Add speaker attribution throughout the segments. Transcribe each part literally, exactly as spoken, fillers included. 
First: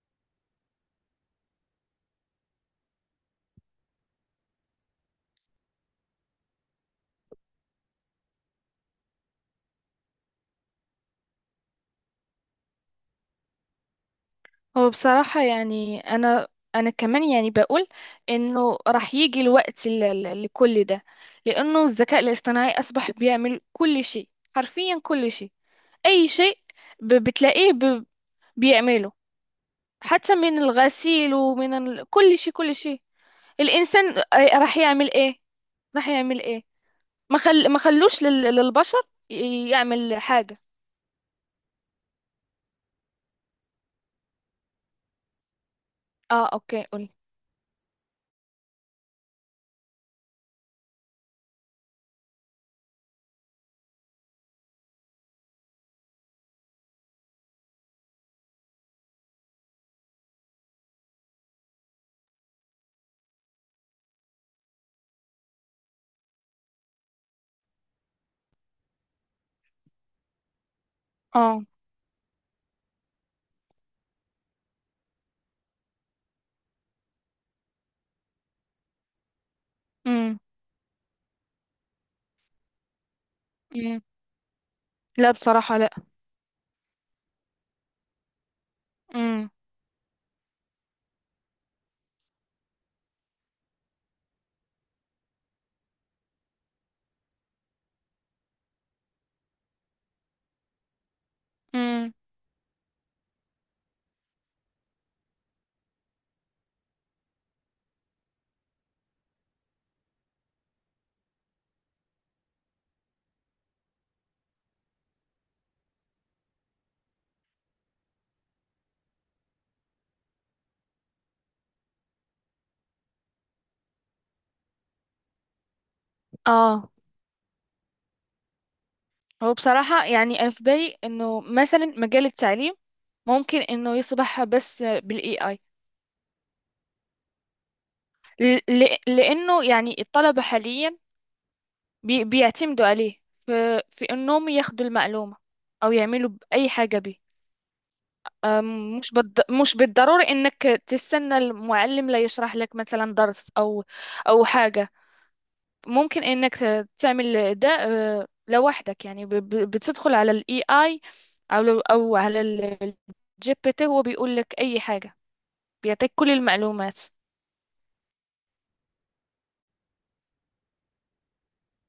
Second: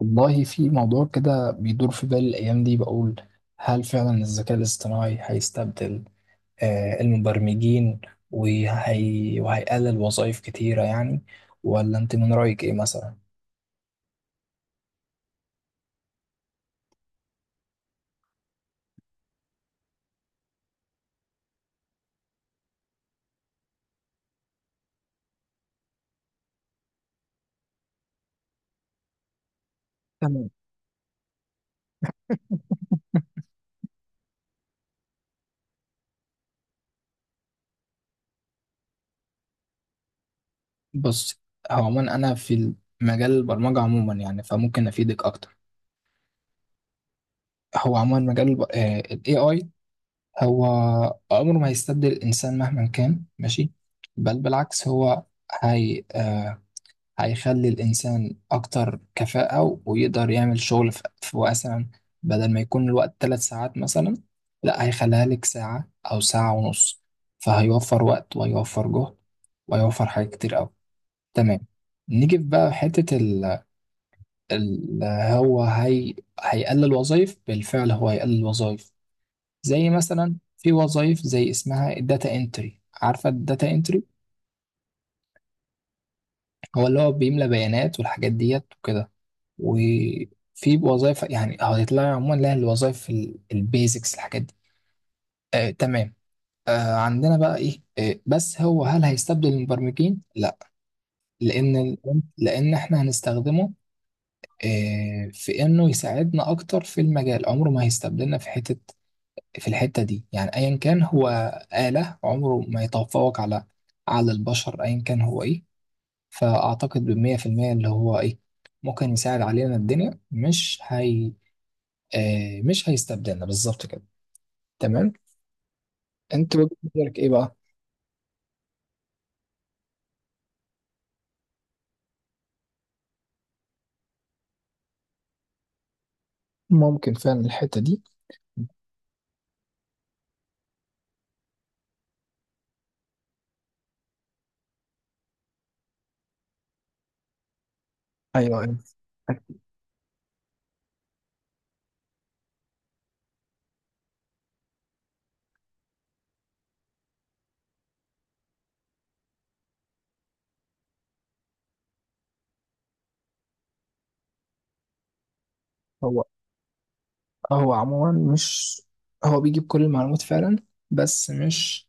Speaker 1: والله في موضوع كده بيدور في بالي الأيام دي، بقول هل فعلا الذكاء الاصطناعي هيستبدل آه، المبرمجين وهي... وهيقلل وظائف كتيرة يعني، ولا أنت من رأيك إيه مثلا؟
Speaker 2: هو بصراحة يعني أنا أنا كمان يعني بقول إنه راح يجي الوقت ل- ل- لكل ده. لأنه الذكاء الاصطناعي أصبح بيعمل كل شيء، حرفيا كل شيء، أي شيء. ب- بتلاقيه ب- بيعمله، حتى
Speaker 1: تمام.
Speaker 2: من الغسيل ومن ال... كل شيء كل شيء. الإنسان آه، راح يعمل إيه؟ راح يعمل إيه؟ ما خل... ما خلوش لل... للبشر ي- يعمل حاجة.
Speaker 1: بص، هو عموما أنا في مجال البرمجة عموما، يعني فممكن أفيدك أكتر.
Speaker 2: آه أوكي قولي.
Speaker 1: هو عموما مجال الب- آه، ال إيه آي هو عمره ما هيستبدل الإنسان مهما كان، ماشي. بل بالعكس، هو هي آه، هيخلي الإنسان أكتر كفاءة ويقدر يعمل شغل في في مثلا، بدل ما يكون الوقت ثلاث ساعات مثلا، لا هيخليها لك ساعة أو ساعة ونص. فهيوفر وقت وهيوفر جهد وهيوفر حاجات كتير أوي. تمام.
Speaker 2: آه.
Speaker 1: نيجي في بقى حتة ال ال هو هي هيقلل وظائف بالفعل، هو هيقلل وظائف. زي مثلا
Speaker 2: أمم
Speaker 1: في وظائف زي اسمها الداتا انتري، عارفة الداتا
Speaker 2: أمم
Speaker 1: انتري،
Speaker 2: لا بصراحة لا.
Speaker 1: هو اللي هو بيملى بيانات والحاجات ديت وكده.
Speaker 2: أمم
Speaker 1: وفي وظائف يعني هتطلع عموما لها الوظائف، البيزكس، الحاجات دي. آه تمام. آه، عندنا بقى ايه، آه بس هو هل هيستبدل المبرمجين؟ لا، لان ال-
Speaker 2: أمم
Speaker 1: لان احنا هنستخدمه آه في انه يساعدنا اكتر في المجال، عمره ما هيستبدلنا في حتة. في الحتة دي يعني ايا كان هو آلة، عمره ما يتفوق على على البشر ايا كان هو ايه. فاعتقد بالمية في المية اللي هو ايه، ممكن يساعد علينا، الدنيا مش هي آه مش هيستبدلنا بالظبط كده. تمام. انت وجهة
Speaker 2: آه.
Speaker 1: نظرك ايه بقى؟
Speaker 2: هو بصراحة يعني أنا في بالي إنه مثلا مجال التعليم ممكن إنه يصبح بس بال A I.
Speaker 1: ممكن فعلا الحتة دي.
Speaker 2: ل- ل- لأنه يعني الطلبة حاليا بي- بيعتمدوا عليه في، في إنهم ياخدوا المعلومة أو يعملوا أي حاجة به.
Speaker 1: ايوه، أيوة.
Speaker 2: أم، مش بالض... مش بالضروري إنك تستنى المعلم لا يشرح لك مثلا درس أو أو حاجة. ممكن انك ت- تعمل ده آه، لوحدك، يعني ب- ب- بتدخل على الاي اي، او لو- او على الجي بي تي، هو بيقول لك اي حاجة، بيعطيك
Speaker 1: هو
Speaker 2: كل المعلومات.
Speaker 1: هو عموما مش، هو بيجيب كل المعلومات فعلا، بس مش،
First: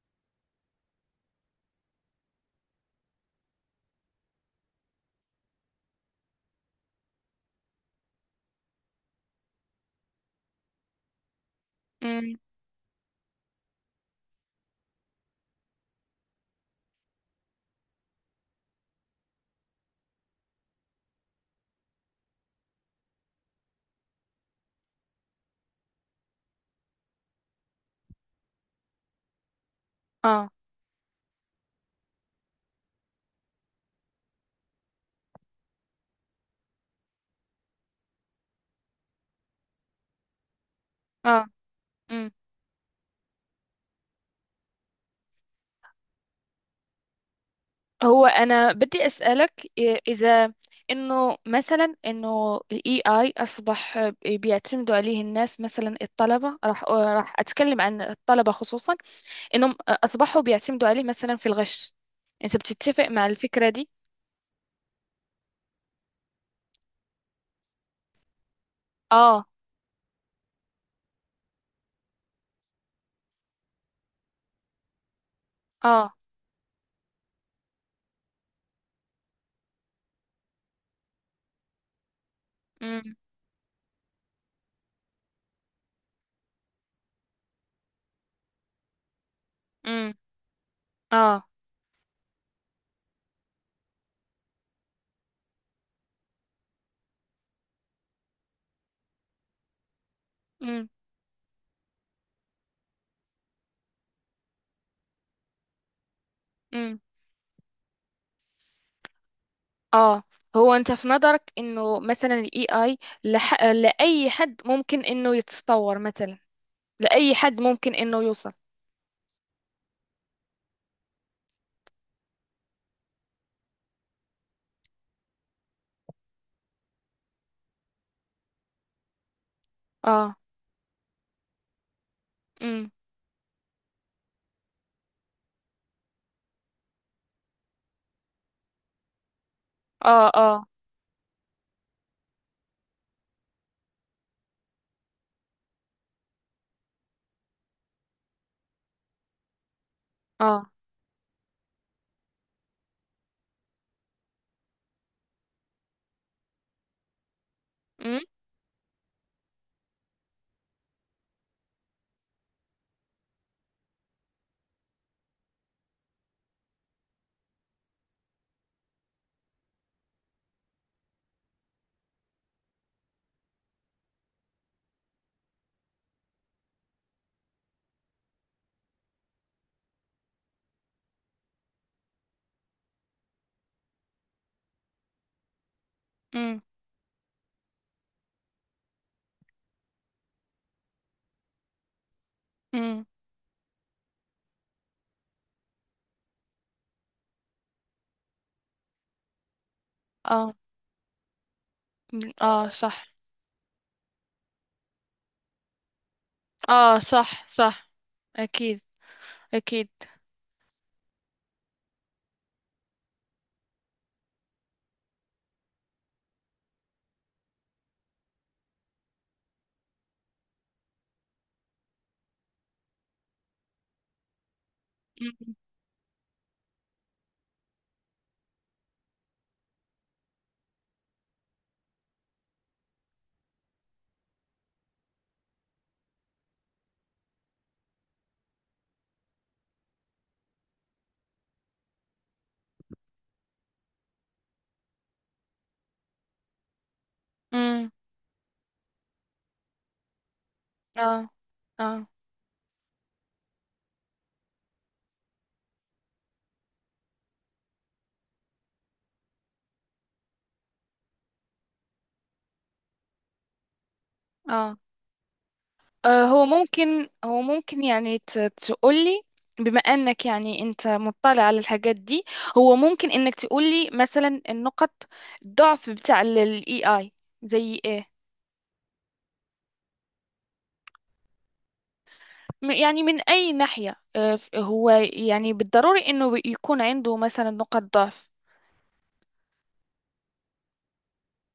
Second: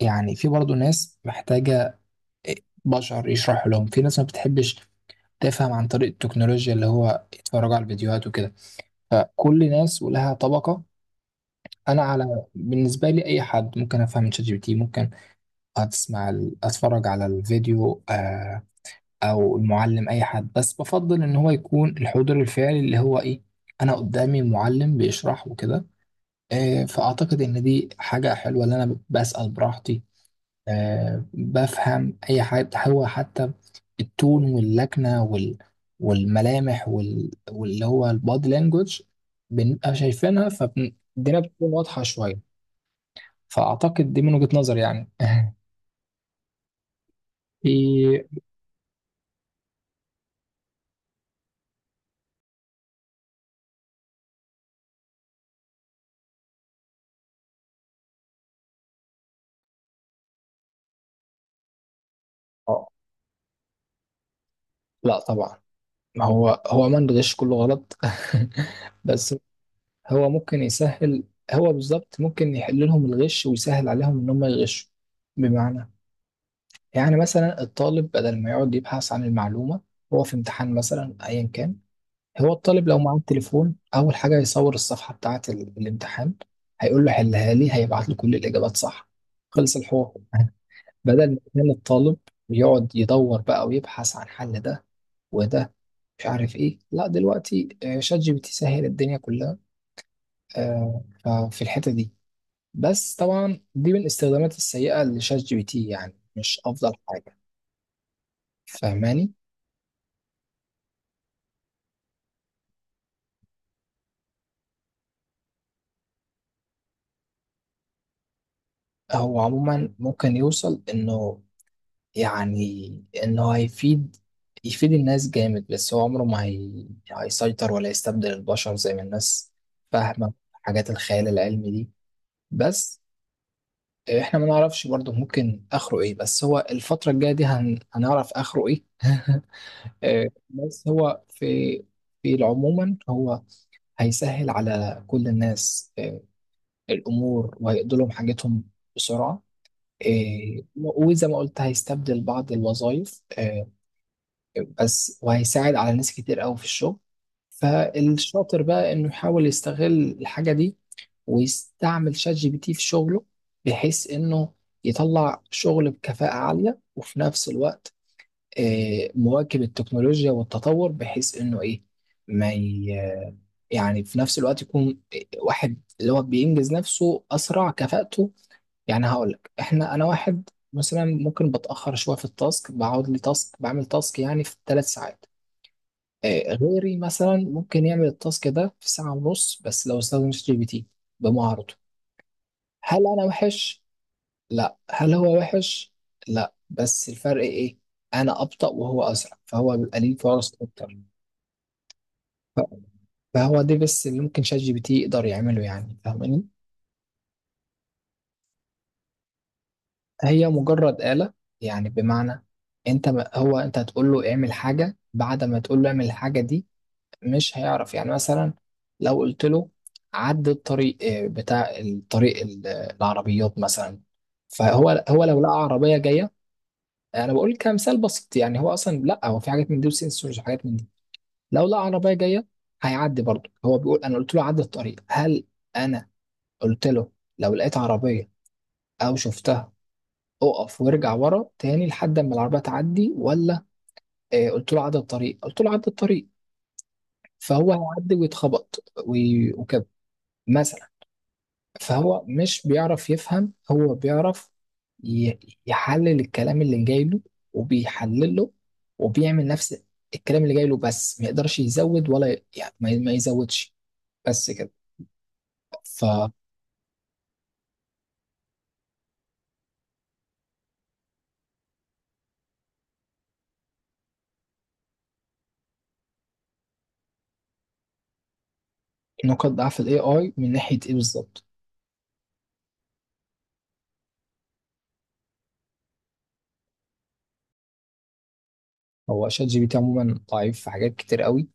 Speaker 1: يعني في برضه ناس محتاجة آه، بشر يشرحوا لهم. في ناس ما بتحبش تفهم عن طريق التكنولوجيا، اللي هو يتفرجوا على الفيديوهات وكده. فكل ناس ولها طبقة. انا،
Speaker 2: امم
Speaker 1: على بالنسبة لي، اي حد ممكن افهم من شات جي بي تي، ممكن اسمع ال- اتفرج على الفيديو آه، او المعلم اي حد. بس بفضل ان هو يكون الحضور الفعلي اللي هو ايه، انا قدامي معلم بيشرح وكده. آه، فاعتقد ان دي حاجة حلوة ان انا بسأل براحتي،
Speaker 2: اه
Speaker 1: آه، بفهم اي حاجة. هو حتى التون واللكنة وال والملامح وال... واللي هو البادي لانجوج، بنبقى شايفينها فالدنيا
Speaker 2: اه.
Speaker 1: بتكون واضحة
Speaker 2: امم
Speaker 1: شوية. فاعتقد دي من وجهة نظري يعني. في
Speaker 2: هو انا بدي اسالك إيه، اذا انه مثلا انه الاي اي اصبح بيعتمدوا عليه الناس، مثلا الطلبه راح آه، راح اتكلم عن الطلبه خصوصا، انهم اصبحوا بيعتمدوا عليه مثلا في الغش. انت
Speaker 1: آه،
Speaker 2: بتتفق مع الفكره دي؟
Speaker 1: لا طبعا. ما هو هو عموما الغش كله غلط. بس
Speaker 2: اه
Speaker 1: هو ممكن يسهل، هو بالظبط ممكن يحل لهم الغش ويسهل عليهم ان هم يغشوا. بمعنى،
Speaker 2: اه.
Speaker 1: يعني مثلا الطالب بدل ما يقعد يبحث عن المعلومة، هو في امتحان مثلا ايا كان، هو الطالب لو
Speaker 2: امم
Speaker 1: معاه التليفون اول حاجة يصور الصفحة بتاعة ال- الامتحان، هيقول له حلها لي، هيبعت له كل الاجابات صح، خلص
Speaker 2: امم
Speaker 1: الحوار. بدل ما
Speaker 2: اه.
Speaker 1: كان الطالب يقعد يدور بقى ويبحث عن حل. ده وده مش عارف ايه، لا دلوقتي آه، شات جي بي تي سهل الدنيا كلها.
Speaker 2: امم
Speaker 1: آه، ففي الحتة دي، بس طبعا دي من الاستخدامات السيئة لشات جي بي تي، يعني مش افضل
Speaker 2: امم
Speaker 1: حاجة، فاهماني.
Speaker 2: اه. هو انت في نظرك انه مثلا الاي اي لح... لاي حد ممكن انه يتطور مثلا، لاي حد ممكن انه يوصل؟
Speaker 1: هو عموما ممكن يوصل انه، يعني انه هيفيد، يفيد الناس جامد، بس هو عمره ما هي... هيسيطر ولا يستبدل البشر زي ما الناس فاهمة،
Speaker 2: اه.
Speaker 1: حاجات الخيال العلمي دي.
Speaker 2: امم
Speaker 1: بس احنا ما نعرفش برضه ممكن اخره ايه، بس هو الفترة الجاية دي هن... هنعرف اخره ايه.
Speaker 2: اه
Speaker 1: آه،
Speaker 2: اه
Speaker 1: بس هو في، في عموما هو هيسهل على كل الناس آه، الامور وهيقضي لهم حاجتهم بسرعة. آه،
Speaker 2: اه.
Speaker 1: وزي ما قلت هيستبدل بعض الوظائف، آه، بس وهيساعد على ناس كتير قوي في الشغل.
Speaker 2: امم
Speaker 1: فالشاطر بقى انه يحاول يستغل الحاجة دي ويستعمل شات جي بي تي في شغله، بحيث انه يطلع شغل بكفاءة عالية وفي نفس الوقت آه، مواكب التكنولوجيا والتطور، بحيث انه ايه، ما ي- يعني في نفس الوقت يكون واحد اللي هو بينجز نفسه اسرع، كفاءته. يعني هقول لك، احنا انا واحد مثلا ممكن بتاخر شويه في التاسك، بقعد لي تاسك بعمل تاسك يعني في ثلاث ساعات، آه،
Speaker 2: امم
Speaker 1: غيري مثلا ممكن يعمل التاسك ده في ساعه ونص بس لو استخدم شات جي بي تي بمهارته.
Speaker 2: امم
Speaker 1: هل انا وحش؟ لا. هل هو وحش؟ لا. بس الفرق ايه؟ انا ابطأ وهو اسرع، فهو بيبقى ليه فرص
Speaker 2: اه.
Speaker 1: اكتر.
Speaker 2: مم.
Speaker 1: ف-
Speaker 2: اه صح.
Speaker 1: فهو ده بس اللي ممكن شات جي بي تي يقدر يعمله، يعني فاهماني.
Speaker 2: اه صح صح، اكيد اكيد.
Speaker 1: هي مجرد آلة، يعني بمعنى، انت، ما هو انت هتقول له اعمل حاجة، بعد ما تقول له اعمل الحاجة دي مش هيعرف. يعني مثلا لو قلت له عد الطريق، آه، بتاع الطريق ال- العربيات مثلا، فهو هو لو لقى
Speaker 2: امم
Speaker 1: عربية جاية، آه، انا بقول كمثال بسيط يعني، هو اصلا لا، هو في حاجات من دي وسنسورز وحاجات من دي. لو لقى عربيه جايه هيعدي برضه. هو بيقول انا قلت له عدى الطريق، هل انا قلت له لو لقيت عربيه او شفتها اقف وارجع ورا تاني لحد ما العربيه تعدي؟ ولا آه قلت له عدى الطريق، قلت له عدى الطريق، فهو
Speaker 2: امم
Speaker 1: هيعدي ويتخبط وي- وكده مثلا.
Speaker 2: اه اه
Speaker 1: فهو مش بيعرف يفهم، هو بيعرف ي- يحلل الكلام اللي جاي له وبيحلله وبيعمل نفس الكلام اللي جاي له، بس ما يقدرش يزود ولا ي- يعني ما ما يزودش، بس كده.
Speaker 2: اه. آه،
Speaker 1: فنقط
Speaker 2: هو ممكن، هو ممكن يعني ت- تقولي، بما انك يعني انت مطلع على الحاجات دي، هو ممكن انك تقولي مثلا النقط الضعف بتاع الاي اي زي ايه؟
Speaker 1: ضعف الاي اي من ناحيه ايه بالظبط؟
Speaker 2: م- يعني من اي ناحية، آه، ف- هو يعني بالضروري انه بي- يكون عنده مثلا نقط ضعف.
Speaker 1: هو شات جي بي تي عموما ضعيف في حاجات كتير قوي،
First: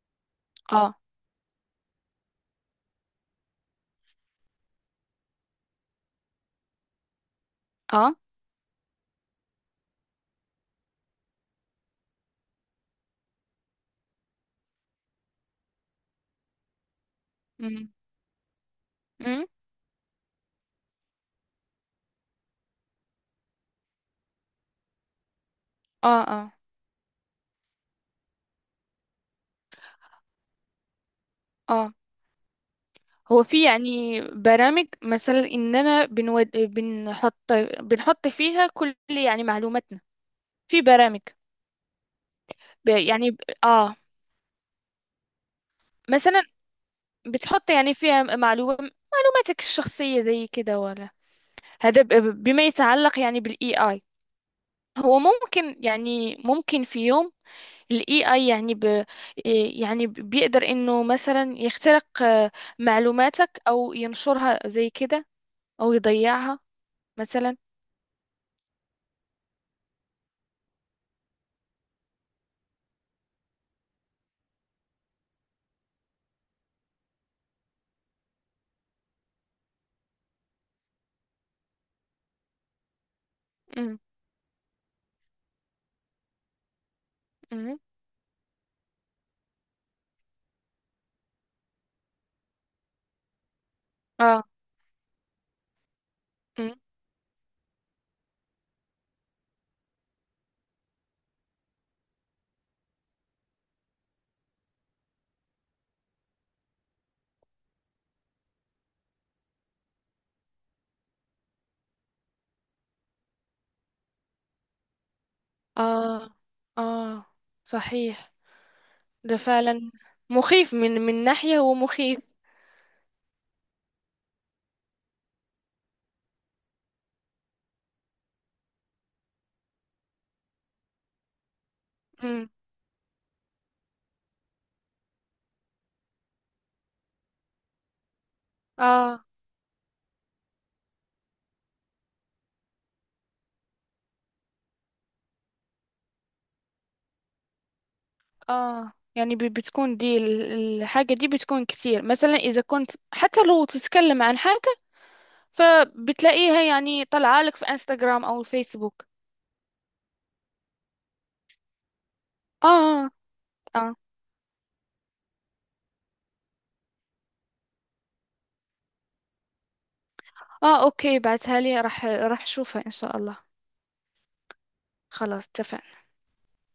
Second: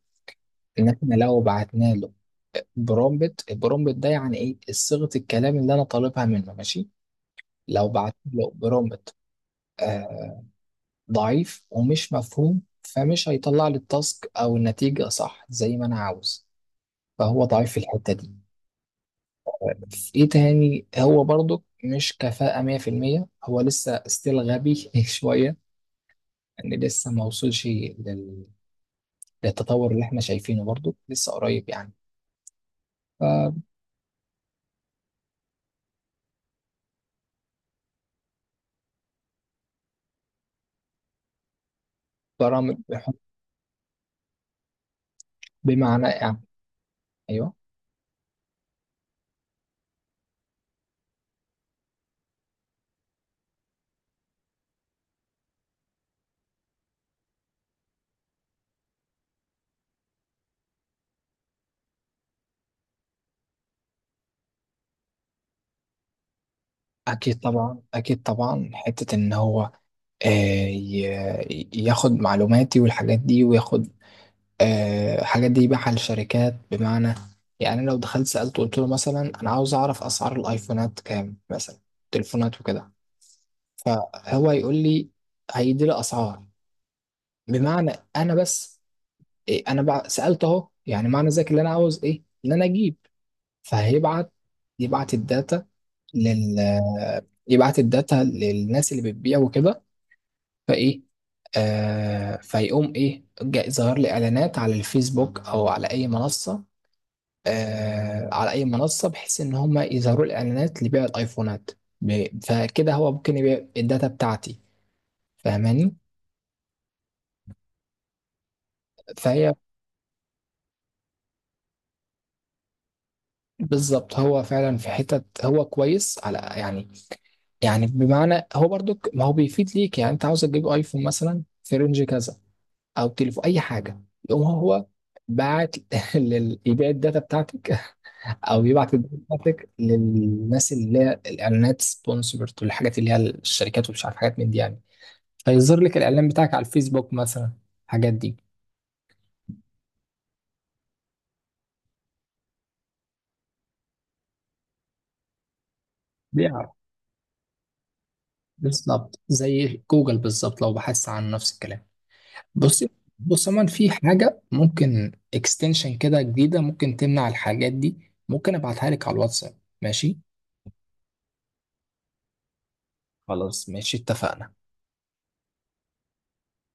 Speaker 1: ان
Speaker 2: اه
Speaker 1: احنا لو بعتنا له برومبت، البرومبت ده يعني ايه، صيغه الكلام اللي انا طالبها منه، ماشي. لو
Speaker 2: اه.
Speaker 1: بعت له برومبت ضعيف ومش مفهوم، فمش هيطلع لي التاسك او النتيجة صح زي ما انا عاوز، فهو ضعيف في
Speaker 2: امم
Speaker 1: الحتة دي.
Speaker 2: امم
Speaker 1: في ايه تاني، هو برضو مش كفاءة مية بالمية، هو لسه ستيل غبي شوية،
Speaker 2: اه اه
Speaker 1: ان لسه ما وصلش لل... للتطور اللي احنا شايفينه، برضو لسه قريب يعني.
Speaker 2: اه. هو في يعني برامج مثلا اننا بنود... بنحط، بنحط فيها كل يعني معلوماتنا، في برامج
Speaker 1: فبرامج
Speaker 2: ب-
Speaker 1: بحب-
Speaker 2: يعني ب- اه،
Speaker 1: بمعنى يعني،
Speaker 2: مثلا
Speaker 1: ايوه
Speaker 2: بتحط يعني فيها معلومة، معلوماتك الشخصية زي كده ولا؟ هذا ب- بما يتعلق يعني بالاي اي، هو ممكن يعني ممكن في يوم الاي اي يعني ب إيه، يعني ب- بيقدر انه مثلا يخترق آه، معلوماتك او ينشرها زي كده، او يضيعها
Speaker 1: اكيد
Speaker 2: مثلا.
Speaker 1: طبعا، اكيد طبعا. حتة ان هو آه، ي- ياخد معلوماتي والحاجات دي وياخد آه، الحاجات دي يبيعها للشركات. بمعنى، يعني لو دخلت سألت قلت له مثلا أنا عاوز أعرف أسعار الأيفونات كام مثلا، تليفونات وكده،
Speaker 2: امم
Speaker 1: فهو يقول لي، هيدي لي أسعار.
Speaker 2: امم
Speaker 1: بمعنى أنا بس إيه، أنا بع- سألت أهو، يعني معنى ذلك اللي أنا عاوز إيه اللي أنا أجيب. فهيبعت،
Speaker 2: اه.
Speaker 1: يبعت الداتا لل،
Speaker 2: امم
Speaker 1: يبعت الداتا للناس اللي بتبيع وكده. فإيه آه فيقوم إيه، جا- ظهر لي إعلانات على الفيسبوك أو على أي منصة، آه، على اي منصه، بحيث ان هم يظهروا الاعلانات لبيع الايفونات. ب- فكده هو ممكن يبيع الداتا بتاعتي، فاهماني.
Speaker 2: اه اه صحيح. ده
Speaker 1: فهي
Speaker 2: فعلا مخيف، من من ناحية هو مخيف.
Speaker 1: بالظبط، هو فعلا في حتة هو كويس على يعني، يعني بمعنى، هو برضو ك- ما هو بيفيد ليك، يعني انت عاوز تجيب ايفون مثلا في رينج كذا
Speaker 2: امم
Speaker 1: او تليفون اي حاجه، يقوم هو باعت لل... يبيع الداتا بتاعتك، او يبعت الداتا
Speaker 2: اه
Speaker 1: بتاعتك للناس اللي هي الاعلانات سبونسرد والحاجات اللي هي الشركات ومش عارف حاجات من دي يعني، هيظهر لك الاعلان بتاعك على الفيسبوك مثلا، الحاجات دي.
Speaker 2: اه. يعني بي- بتكون دي ال- الحاجة دي بتكون كتير، مثلا إذا كنت حتى لو تتكلم عن حاجة فبتلاقيها
Speaker 1: بيعرف
Speaker 2: يعني طالعة لك في انستغرام أو فيسبوك.
Speaker 1: بالظبط زي جوجل بالظبط لو بحثت عن نفس الكلام. بص،
Speaker 2: اه
Speaker 1: بص من
Speaker 2: اه.
Speaker 1: في حاجة ممكن اكستنشن كده جديدة ممكن تمنع الحاجات دي، ممكن ابعتها لك على الواتساب، ماشي؟
Speaker 2: اه اوكي، بعتها لي، راح راح اشوفها ان شاء الله.
Speaker 1: خلاص ماشي اتفقنا.
Speaker 2: خلاص اتفقنا.